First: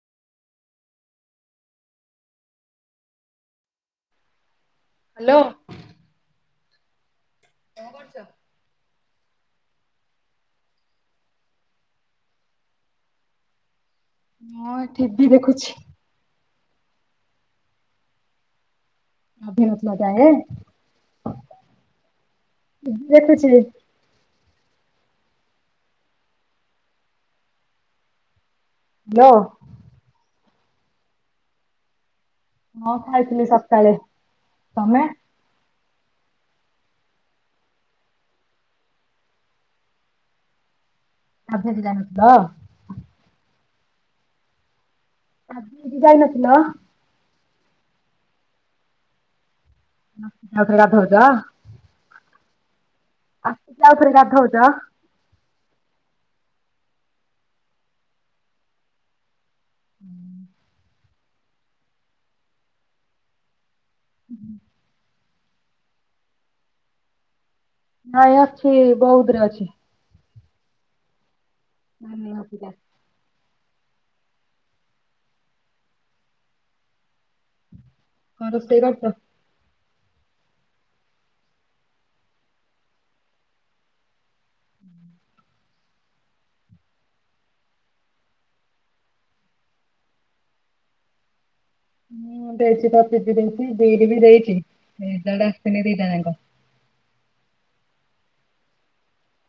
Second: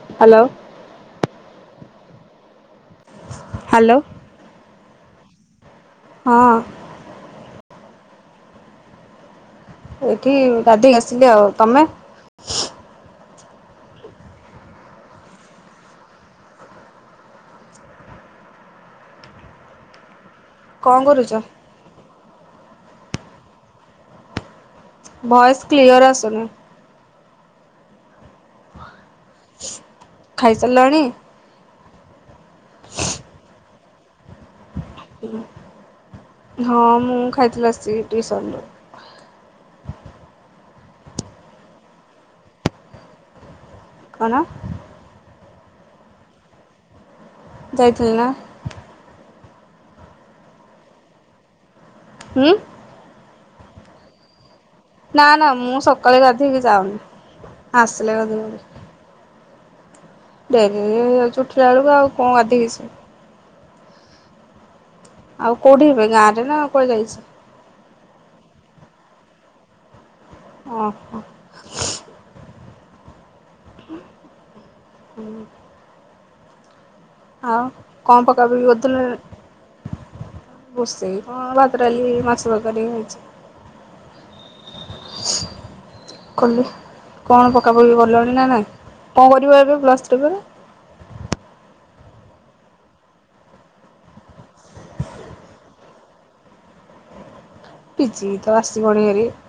[inaudible] [inaudible] [inaudible] [inaudible] [inaudible] [inaudible] [inaudible] [inaudible] [inaudible] [inaudible] [inaudible] [inaudible] [inaudible] [inaudible] [inaudible] [inaudible] [inaudible] [inaudible] [inaudible] [inaudible] [inaudible] [inaudible] [inaudible] [inaudible] [inaudible] [inaudible] [inaudible] [inaudible] [inaudible] [inaudible] [inaudible] କଣ ରୋଷେଇ କରିଛ? [inaudible] [inaudible] [inaudible] [inaudible] [inaudible] [inaudible]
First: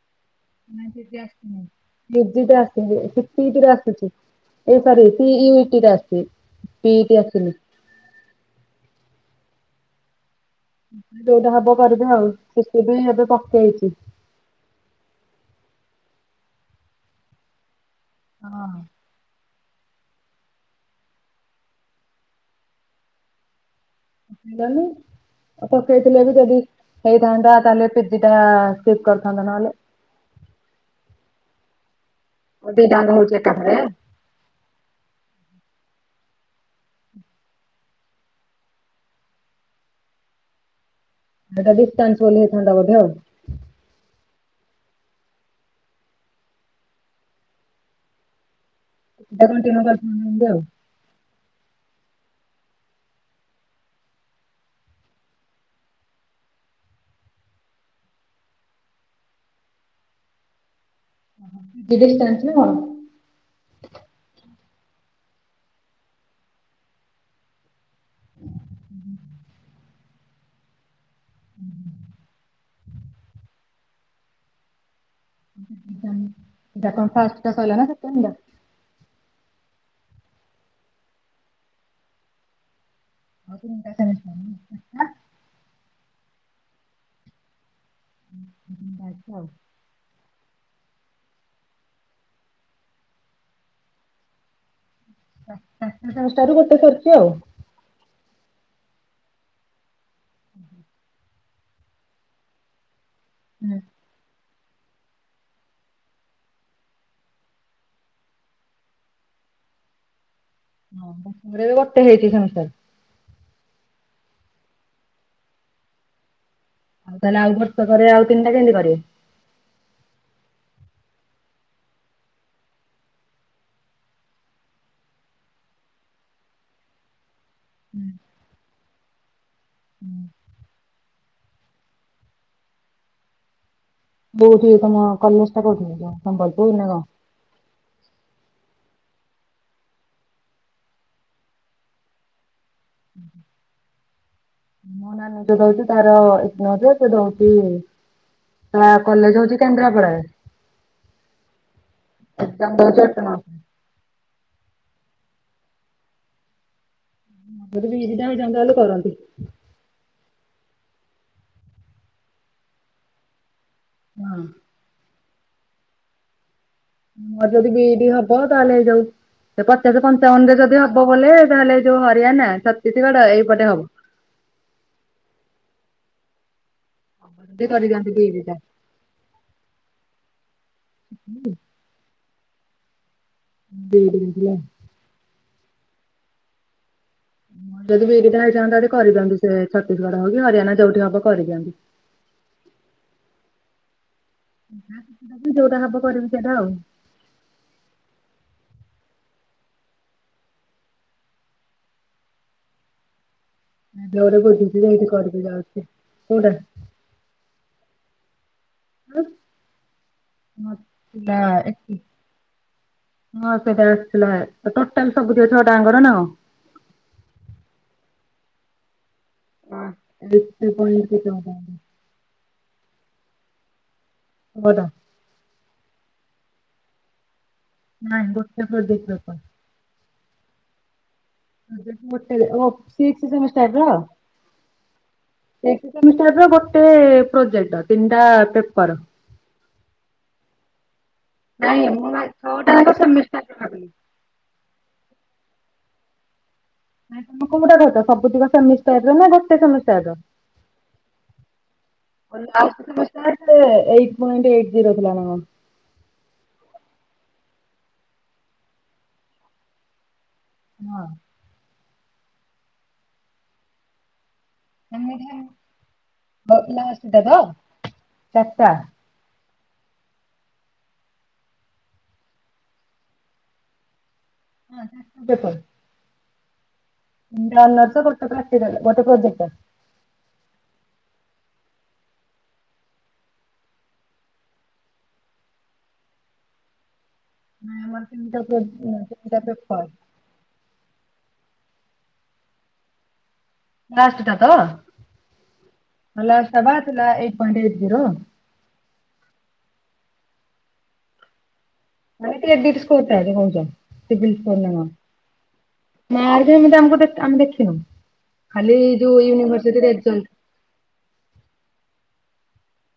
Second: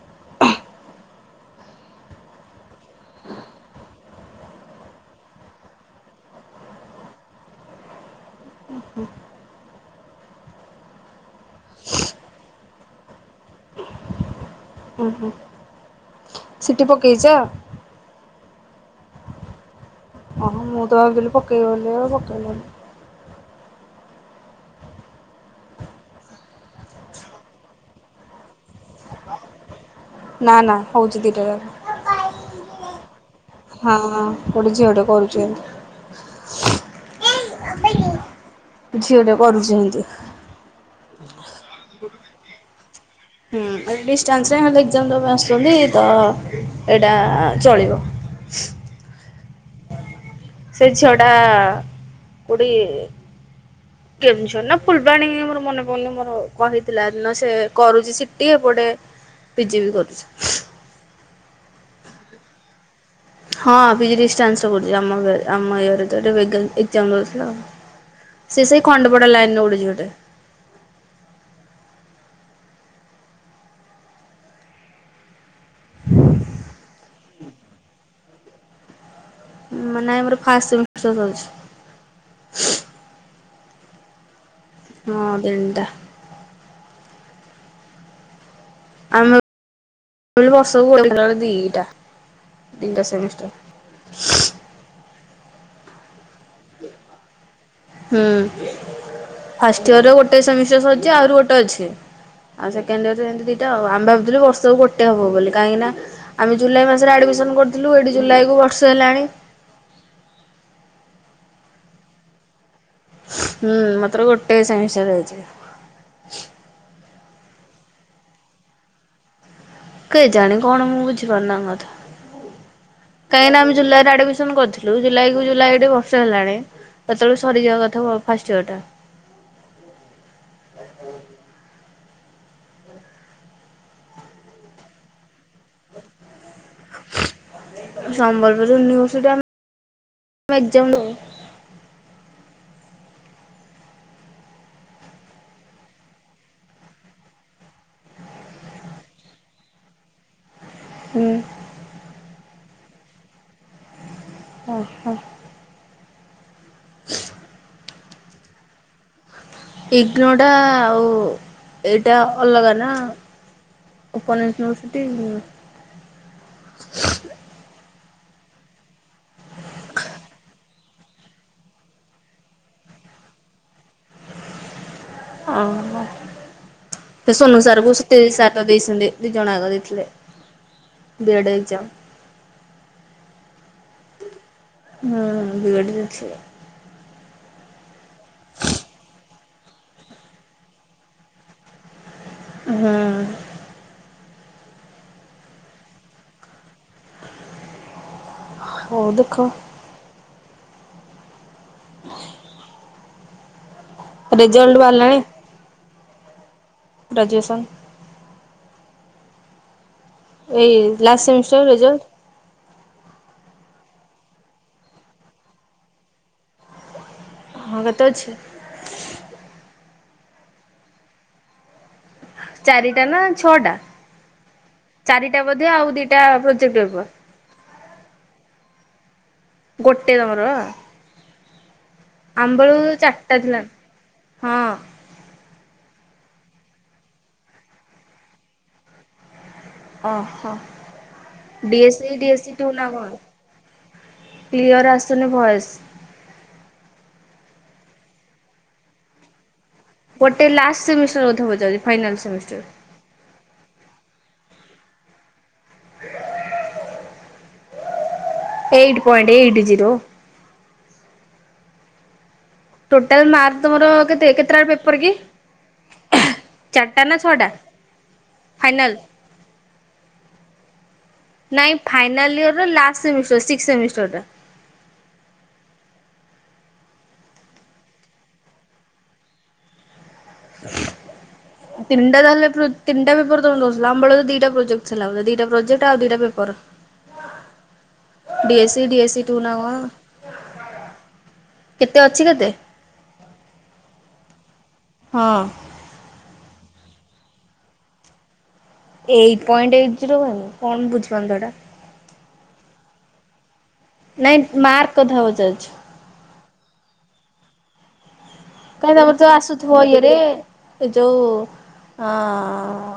[inaudible] [inaudible] [inaudible] [inaudible] [inaudible] ଉଁ, ହୁଁ। ସିଟି ପକେଇଚ? ହଁ। ହଁ, ମୁଁ ତ ଭାବିଥିଲି ପକେୟ ବଲି ଆଉ ପକେଇଲାନି। ଦନୁ ଅ ପକେଇ ଥିଲେ ବି ଯଦି ହେଇଥାନ୍ତା, ତାହେଲେ ପିଜି ଟା ସ୍କିପ୍ କରିଥାନ୍ତ ନହେଲେ। ନା, ନା, ହଉଚି ଦିଟା ଯାକ। ଦିଇଟା ଆଙ୍କ ହଉଚି ଏକା ଥରେ। ହଁ ଗୋଟେ ଝିଅ ଟେ କରୁଚି ଏଁତି। ଝିଅ ଟେ କରୁଚି ହିଁତି। ଏଟା ଡିଷ୍ଟାନ୍ସ ବୋଲି ହେଇଥାନ୍ତା ବଧେ ଆଉ। ଏ ଡିଷ୍ଟାନ୍ସରେ ହେଲେ ଏକ୍ଜାମ୍ ଦବା ପାଇଁ ଆସୁଛନ୍ତି ତ ଏଇଟା ଚଳିବ। [unintelligible] ସେମତି ଆଉ। ସେ ଝିଅଡା ଗୋଡି କେଉଁଝର ନା ଫୁଲବାଣୀ ମୋର ମନେ ପଡୁନି, ମୋର କହିଥିଲା, ଦିନ ସେ କରୁଛି ସିଟିି ଏପଟେ ପିଜିି ବି କରୁଚି। ପିଜୁଳି ଚାଁଞ୍ଚ। ହଁ, ପିଜି ଡିଷ୍ଟାନ୍ସରେ କରୁଚି। ଆମ ଗେ ଆମ ଇଏରେ ତ ଏଠେ ଗେ ଏକ୍ଜାମ୍ ଦଉଥିଲା ଆଉ। ସେ ସେଇ ଖଣ୍ଡ ପଡା ଲାଇନ୍ ର ଗୋଟେ ଝିଅ ଟେ। ଏଇଟା କଣ ଫାଷ୍ଟ୍ ଟା ସଇଲା ନା, ସେକେଣ୍ଡ ଟା? ମାନେ, ମୋର ଫାଷ୍ଟ ସେମିଷ୍ଟାର ସରିଛି। [inaudible] ହଁ ତିନଟା। ତିନିଟା ଅଛି ଆମେ ଆଉ। କହିଲୁ, ବର୍ଷ କୁ [unintelligible] ଦିଟା ତିନଟା ସେମିଷ୍ଟାର। ପାଞ୍ଚ ଟାରୁ ଗୋଟେ ସରିଛି ଆଉ। ହୁଁ, ଫାଷ୍ଟ୍ ଇୟର ର ଗୋଟେ ସେମିଷ୍ଟାର ସରିଚି। ଆହୁରି ଗୋଟେ ଅଛି। ଆଉ ସେକେଣ୍ଡ ଇୟର ଏମିଦି ଦିଟା ଆଉ। ଆମେ ଭାବୁଥିଲୁ ବର୍ଷକୁ ଗୋଟେ ହବ ବୋଲି, କାହିଁକି ନା ଆମେ ଜୁଲାଇ ମାସରେ ଆଡ୍ ମିସନ୍ କରିଥିଲୁ ଏଇଠି ଜୁଲାଇ କୁ ବର୍ଷେ ହେଲାଣି। ସମସ୍ତଙ୍କର ବି ଗୋଟେ ହେଇଚି ସେମିଷ୍ଟାର। ହୁଁ, ମାତ୍ର ଗୋଟେ ସେମିଷ୍ଟାର ହେଇଚି। ଆଉ, ତାହେଲେ ଆଉ ବର୍ଷ କରେ ଆଉ ତିନିଟା କେମିତି କରିବ? କେ ଜାଣି କଣ, ମୁଁ ବୁଝିପାରୁନି ତାଙ୍କ କଥା। କାହିଁକିନା ଆମେ ଜୁଲାଇ ରେ ଆଡ୍ ମିସନ୍ କରିଥିଲୁ ଜୁଲାଇ କୁ ଜୁଲାଇ ଏଢ଼ି ବର୍ଷେ ହେଲାଣି। ଏତଅଳୁ ସରିଯିବା କଥା ଫା-ଫାଷ୍ଟ ଇୟର ଟା। କୋଉଠିକି ତମ କଲେଜ ଟା କଉଠି ହେଇଯିବ, ସମ୍ବଲପୁର ନା କଣ? ସମ୍ବଲପୁର ୟୁନିଭର୍ସିଟି ଆମେ ଏକ୍ଜାମ ଦଉ। ମୋ ନାନୀ ତ ଦଉଛି ତାର, ଏ ଇଗ୍ନୌ ରେ ସେ ଦଉଛି-ଇ ତା କଲେଜ ହଉଛି କେନ୍ଦ୍ରାପଡାରେ। ହୁଁ। ଏକ୍ଜାମ ଦଉଛି, ଅଟୋନମସ୍ ରେ। ଅ ହ! ମୋର ବି [unintelligible] ହେଇଯାଆନ୍ତା ହେଲେ କରନ୍ତି। ଇଗ୍ନୋ ଟା ଆଉ ଏଇଟା ଅଲଗା ନା! ହଁ ଉପନ ୟୁନିଭର୍ସିଟି-ଇଁ ମୋର ଯଦି ବିଇଡି ହବ ତାଲେ ଏଯଉ ପଚାଶ ପଞ୍ଚାବନରେ ଯଦି ହବ ବୋଲେ ତାହେଲେ ଏଇ ଯୋଉ ହରିଆଣା ଛତିଶଗଡ ଏଇପଟ ହବ। ଅ ହ। ସେ ସୋନୁ ଯଦି ସାର୍ କ କରିଦିଅନ୍ତି ସେ ବିଇଡି ଟା ସାଟ ଦେଇଛନ୍ତି ଦି ଜଣ ଆଗ ଦେଇଥିଲେ B Ed exam. BEd exam. ହଁ ବିଇଡି ଦେଇଥିଲେ। ହଁ ଯଦି ବିଇଡି ହେଇଥାନ୍ତା ଯଦି କରିଦିଅନ୍ତି ସେ ଛତିଶଗଡ ହଉ କି ହରିଆଣା ଯଉଠି ହବ କରିଦିଅନ୍ତି। ହଁ। ଯୋଉଟା ହବ କରିବି ସେଇଟା ଆଉ। ହଉ ଦେଖ। [unintelligible] ରେଜଲ୍ଟ ବାହାରିଲାଣି ଯାଉଛି। କୋଉଟା? ଗ୍ରାଜୁଏସନ୍। ଏଇ ଲାଷ୍ଟ ଥିଲା ସେମିଷ୍ଟର ଏଠି ରେଜଲ୍ଟ? ହଁ ସେଇଟା ଆସିଥିଲା ଟୋଟାଲ ସବୁ ଦି ଛଅଟାଙ୍କର ନା କଣ? ହଁ କେତେ ଅଛି? [unintelligible] ଚାରିଟା ନା ଛଅଟା? ଛଅ ଟା। ଚାରିଟା ବୋଧେ ଆଉ ଦିଟା ପ୍ରୋଜେକ୍ଟ ପେପର୍। ନାଇଁ ଗୋଟେ ପ୍ରୋଜେକ୍ଟ ପେପର୍। ଗୋଟେ ତମର? [unintelligible] ଓ ଆମ୍ବବେଳୁ ସିକ୍ସ ଚାରିଟା ଥିଲା ସେମିଷ୍ଟର ର? ହଁ ମି ର ଗୋଟେ ପ୍ରୋଜେକ୍ଟ ତିନିଟା ପେପର। ଓହୋ। ନାଇଁ ମୁଁ ଡିଏସି ଡିଏସି ଛଅ ଟା ସେମିଷ୍ଟର କଥା କହିଲି। କ୍ଲିଅର ଆସୁନି ଭଏସ୍। ନାଇଁ ତମ କୋଉଟା ସବୁ ସେମିଷ୍ଟାର ନା ଗୋଟେ ସେମିଷ୍ଟର ଗୋଟେ ଲାଷ୍ଟ ସେମିଷ୍ଟର କଥା ପଚାରୁଛି final semester. [unintelligible] Eight point eight zero ଥିଲା ନା କଣ।? ଏଇଟି ପଏଣ୍ଟ ଏଇଟ୍ ଜିରୋ? ହଁ। ଟୋଟାଲ ମାର୍କ ତମର କେତେ? କେତେ ଟା ପେପ୍ ପେପର କି ଏମିତି ଲାଷ୍ଟ ଚାରଟା ନାଁ ତ ଛ ଟା ଚାରିଟା ଫାଇନାଲ? ନାଇଁ ଫାଇନାଲ୍ ଇୟର ର ଲାଷ୍ଟ ସେମିଷ୍ଟର ସିକ୍ସ ସେମିଷ୍ଟର ଟା। [unintelligible] [unintelligible] ଗୋଟେ ପ୍ରାକ୍ଟିକାଲ ପ୍ରୋଜେକ୍ଟ। ତିନଟା ତା ହେଲେ ତିନଟାପେପର ତମେ ଦସିଲ ଆମ ବେଳେ ଦିଟା ପ୍ରୋେକ୍ଟ ଦିଟା ପ୍ରୋଜେଟ ଆଉ ଦିଟା ପେପର ପର ନାଇଁ ଆମର ତିନିଟା ପେ ଡିଏସି ଟୁ ତିନିଟା ନା କଣ ପେପର। କେତେ ଅଛି କେତେ? ଲାଷ୍ଟ ଟା ତ? ହଁ। ହେଲ ସବା ତଥିଲା eight point eight zero. Eight point eight zero one କଣ ବୁଝିପାରୁନି ତ ଏଟା। ନାଇଁ ମାର୍କ କଥା ପଚାରୁଛି [unintelligible] [unintelligible] ଆମେ ଦେଖିନୁ। ଖାଲି କାହିଁ ତମର ଯୋଉ ତ ୟୁନିଭର୍ସିଟି ଆସୁଥିବ ରେଜଲ୍ଟ ଇଏରେ ସେ ଯୋଉ ଅଁ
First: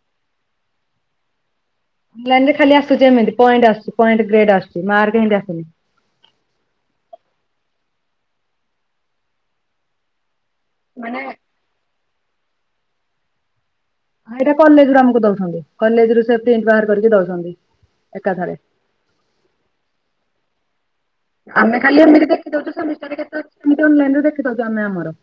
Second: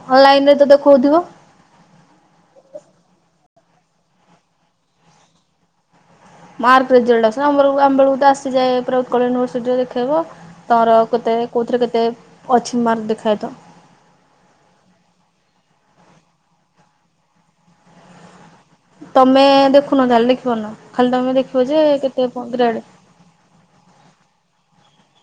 ହନଲାଇନରେ ତ ଦେଖଉଥିବ। ଅନଲାଇନ୍ ରେ ଖାଲି ଆସୁଛି ଏମିତି ପଏଣ୍ ଆସୁଚି ପଏଣ୍ଟ ଗ୍ରେଟ୍ ଆସୁଚି ମାର୍କ ଏମତି ଆସୁନି। ମାର୍କ ରେଜଲ୍ଟ ଆସ ଆମରଲୁ ଆମେଳକୁ ତ ଆସିଯାଏ ପ୍ର ଉତ୍କଳ ୟୁନିଭର୍ସିଟିରେ ଦେଖେଇବ। ତର ମାନେ କେତେ କୋଉଥିରେ କେତେ ଅଛି ମାର୍କ ଦେଖାଏ ତ। ଏଇଟା କଲେଜ ରୁ ଆମକୁ ଦଉଛନ୍ତି କଲେଜ ରୁ ସେ ପ୍ରିଣ୍ଟ ବାହାର କରିକି ଦଉଛନ୍ତି ଏକାଥରେ। ତମେ ଦେଖୁନ ତାହେଲେ ଦେଖିପାରୁନ ଖାଲି ତମେ ଦେଖିବ ଆମେ ଯେ ଖାଲି ଏମିତି କେତେ ବ ଦେଖି ଗ୍ରେଡ଼। [unintelligible] ଏମିତି ଅନଲାଇନି ରେ ଦେଖିଦୋଉଚୂ ଆମେ ଆମର।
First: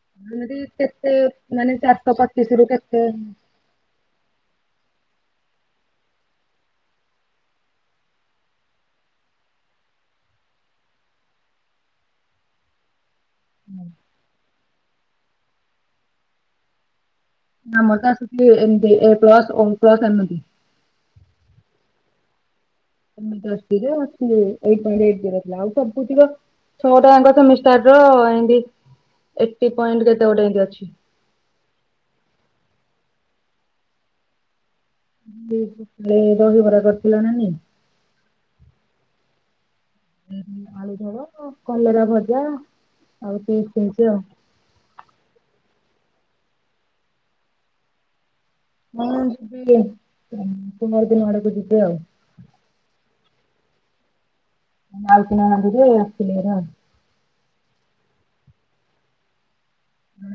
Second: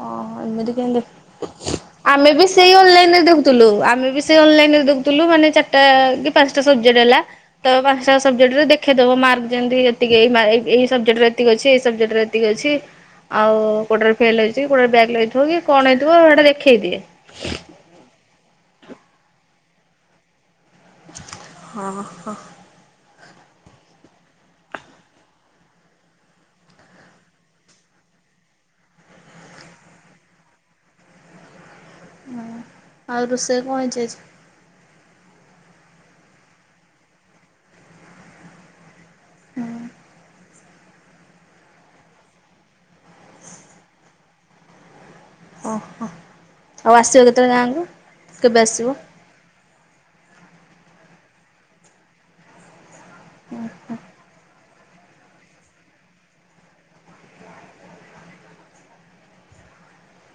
ଓହ ଏମିତି କେତେ ମାନେ କେମତି ଚାରିଶହ ଆମେ ବି ପଚିଶ ରୁ ସେଇ କେତେ ଅନଲାଇନରେ ଦେଖୁ ଥୁଲୁ ଆମେ ବି ସେଇ ଅନଲାଇନି ରେ ଦେଖୁଥିଲୁ ମାନେ ଚାରିଟା କି ପାଞ୍ଚଟା ସବଜେକ୍ଟ ହେଲା। ତ ପାଂସାଟା ସବଜେକ୍ଟରେ ଦେଖେଦଉ ମାର୍କ ଯେମିତି ଏତିକି ଏଇ ମା ଏଇ ଏଇ ସବଜେକ୍ଟ ରେ ଏତିକ ଅଛି ଏଇ ସବଜେକ୍ଟରେ ଏ ଏତିକି ଅଛି ଆଉ କୋଟାରେ ଫେଲ ହେଇଛି କୋଉଟାରେ ବ୍ୟାଗ୍ ଲାଗେଥିବ କି କଣ ହେଇଥିବ ଏଇଟା ଦେଖେଇ ଦିଏ। ଆମର ତ ଆସୁଛି ଏମ ଏ ପ୍ଲସ ଓ ମ୍ ପ୍ଲସ ଏମତି ହଁ ହ। [unintelligible] ଛଅଟାଙ୍କ ସେମିଷ୍ଟାର ର ଏମତି ଏଇଟି ପଏଣ୍ଟ କେତେ ଗୋଟେ ଏମତି ଅଛି। ହଁ ଆଉ ରୋଷେଇ କଣ ହେଇଛି ଆଜି। କି କି ଏ ଦହିିବରା କରିଥିଲା ନାନି। [inaudible] ଆଳୁ ଝୋଳ କଲରା ଭଜା ଆଉ ସେ ସେସ୍ ଆଉ। ଓହୋ ଆଉ ଆସିବ କେତେବେଳେ ଗାଁ କୁ କେବେ ଆସିବ? ହଁ ଯିବି କୁମାର ପୁର୍ଣିମା ଆଡ଼କୁ ଯିବି ଆଉ। ଉଁ ହୁଁ। [unintelligible]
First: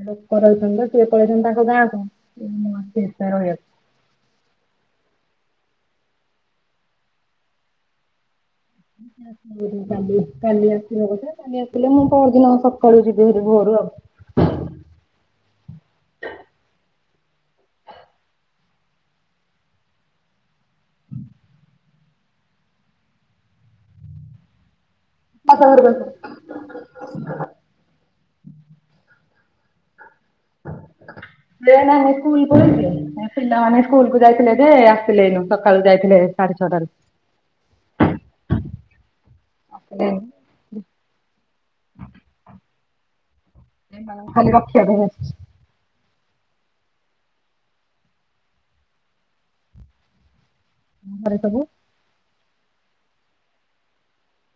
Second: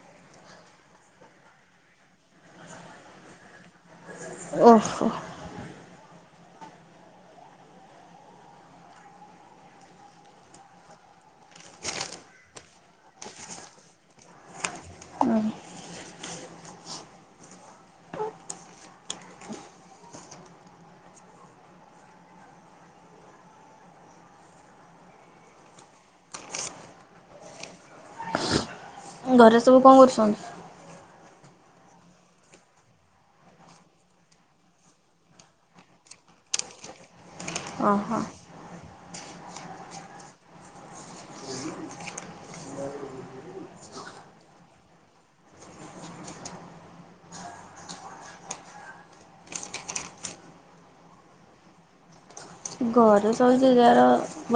ଲୋକ ରହିଛନ୍ତି ତ ସିଏ ପଳେଇଛନ୍ତି ତାଙ୍କ ଗାଁକୁ ମୁଁ ଏଠି ଏକା ରହିଅଛି। ଓ ହୋ। [inaudible] କାଲି କାଲି ଆସିବ ବୋଧେ? କାଲି ଆସିଲେ ମୁଁ ପଅରଦିନ ସକାଳୁ ଯିବି ହେରି ଭୋରୁ ଆଉ। [inaudible] [inaudible] ଘରକୁ ଆସ। ଘରେ ସବୁ କଣ କରୁଛନ୍ତି? ପିଲା ମାନେ ସ୍କୁଲ୍ ପଳେଇଥିଲେ ପିଲାମାନେ ସ୍କୁଲ କୁ ଯାଇଥିଲେ ଯେ ଆସିଲେ ଏଇନୁ ସକାଳୁ ଯାଇଥିଲେ ଏ ସାଢେ ଛଅଟାରୁ। ଓ ହୋ। [inaudible] [inaudible] ଖାଲି ରଖିବା ପାଇଁକା। ଘରେ ସବୁ ଘରେ ସହୁୁ ଯିଏ ଯାର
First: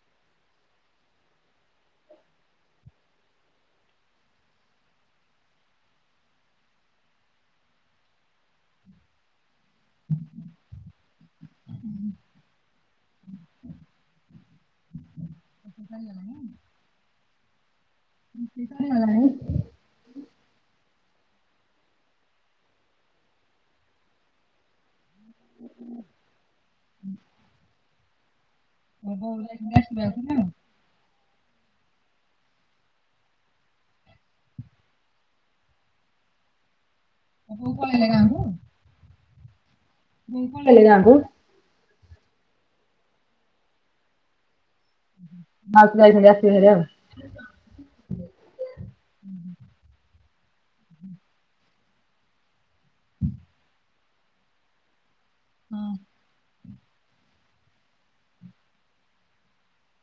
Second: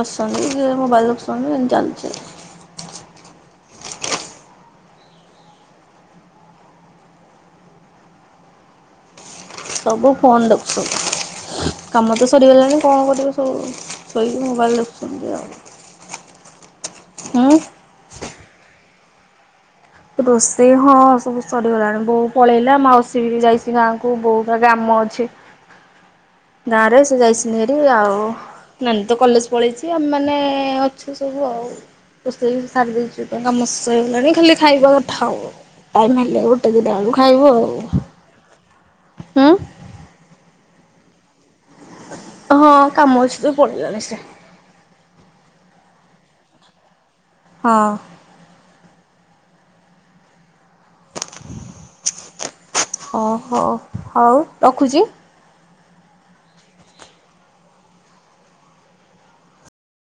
ବସିସନ୍ତି କିଏ ମୋବାଇଲ୍ ଦେଖୁସନ୍ତି ଏମିତି ଚାଲିଛି। ସବୁ ଫୋନ୍ ଦେଖୁଚନ୍ତୀ କାମ ତ ସରିଗଲାଣି। କଣ କରିବେ ସବୁ ସୋଇକି ମୋବାଇଲ୍ ଦେଖୁଚନ୍ତି ଆଉ। [unintelligible] ହୁଁ। [unintelligible] ରୋଷେଇ ହଁ ସବୁ ସରିଗଲାଣି ବୋଉ ପଳେଇଲା ମାଉସୀ ବି ଯାଇଚି ଗାଁକୁ ବୋଉ ଗା କାମ ଅଛି। [inaudible] ଗାଁ ରେ ସେ ଯାଇଚନ୍ତି ହାରି ଆଉ ନାନୀ ତ କଲେଜ ପଳେଇଛି ଆମେ ମାନେ ଅ ଅଛୁ ସବୁ ଆଉ। ରୋଷେଇ ସାରି ଦେଇଚି ତ କାମ ସଇଲାଣି ଖାଲି ଖାଇବା କଥା ଆଉ, ଆଉ ନ ହେଲେ ଆଉ ଦି ଟାଳୁ ଖାଇବୁ ଆଉ। ହୁଁ। ବୋଉ ପଳେଇଲେ ଗାଁ କୁ। ହଁ କାମ ଅଛି ତ ପଳେଇଗଲେ ସେ। ମାଉସୀ ଯାଇଚନ୍ତି ଆସିବେ ହାରି ଆଉ। ହଁ। ଓ ହୋ ହଉ ରଖୁଚି। ହଁ।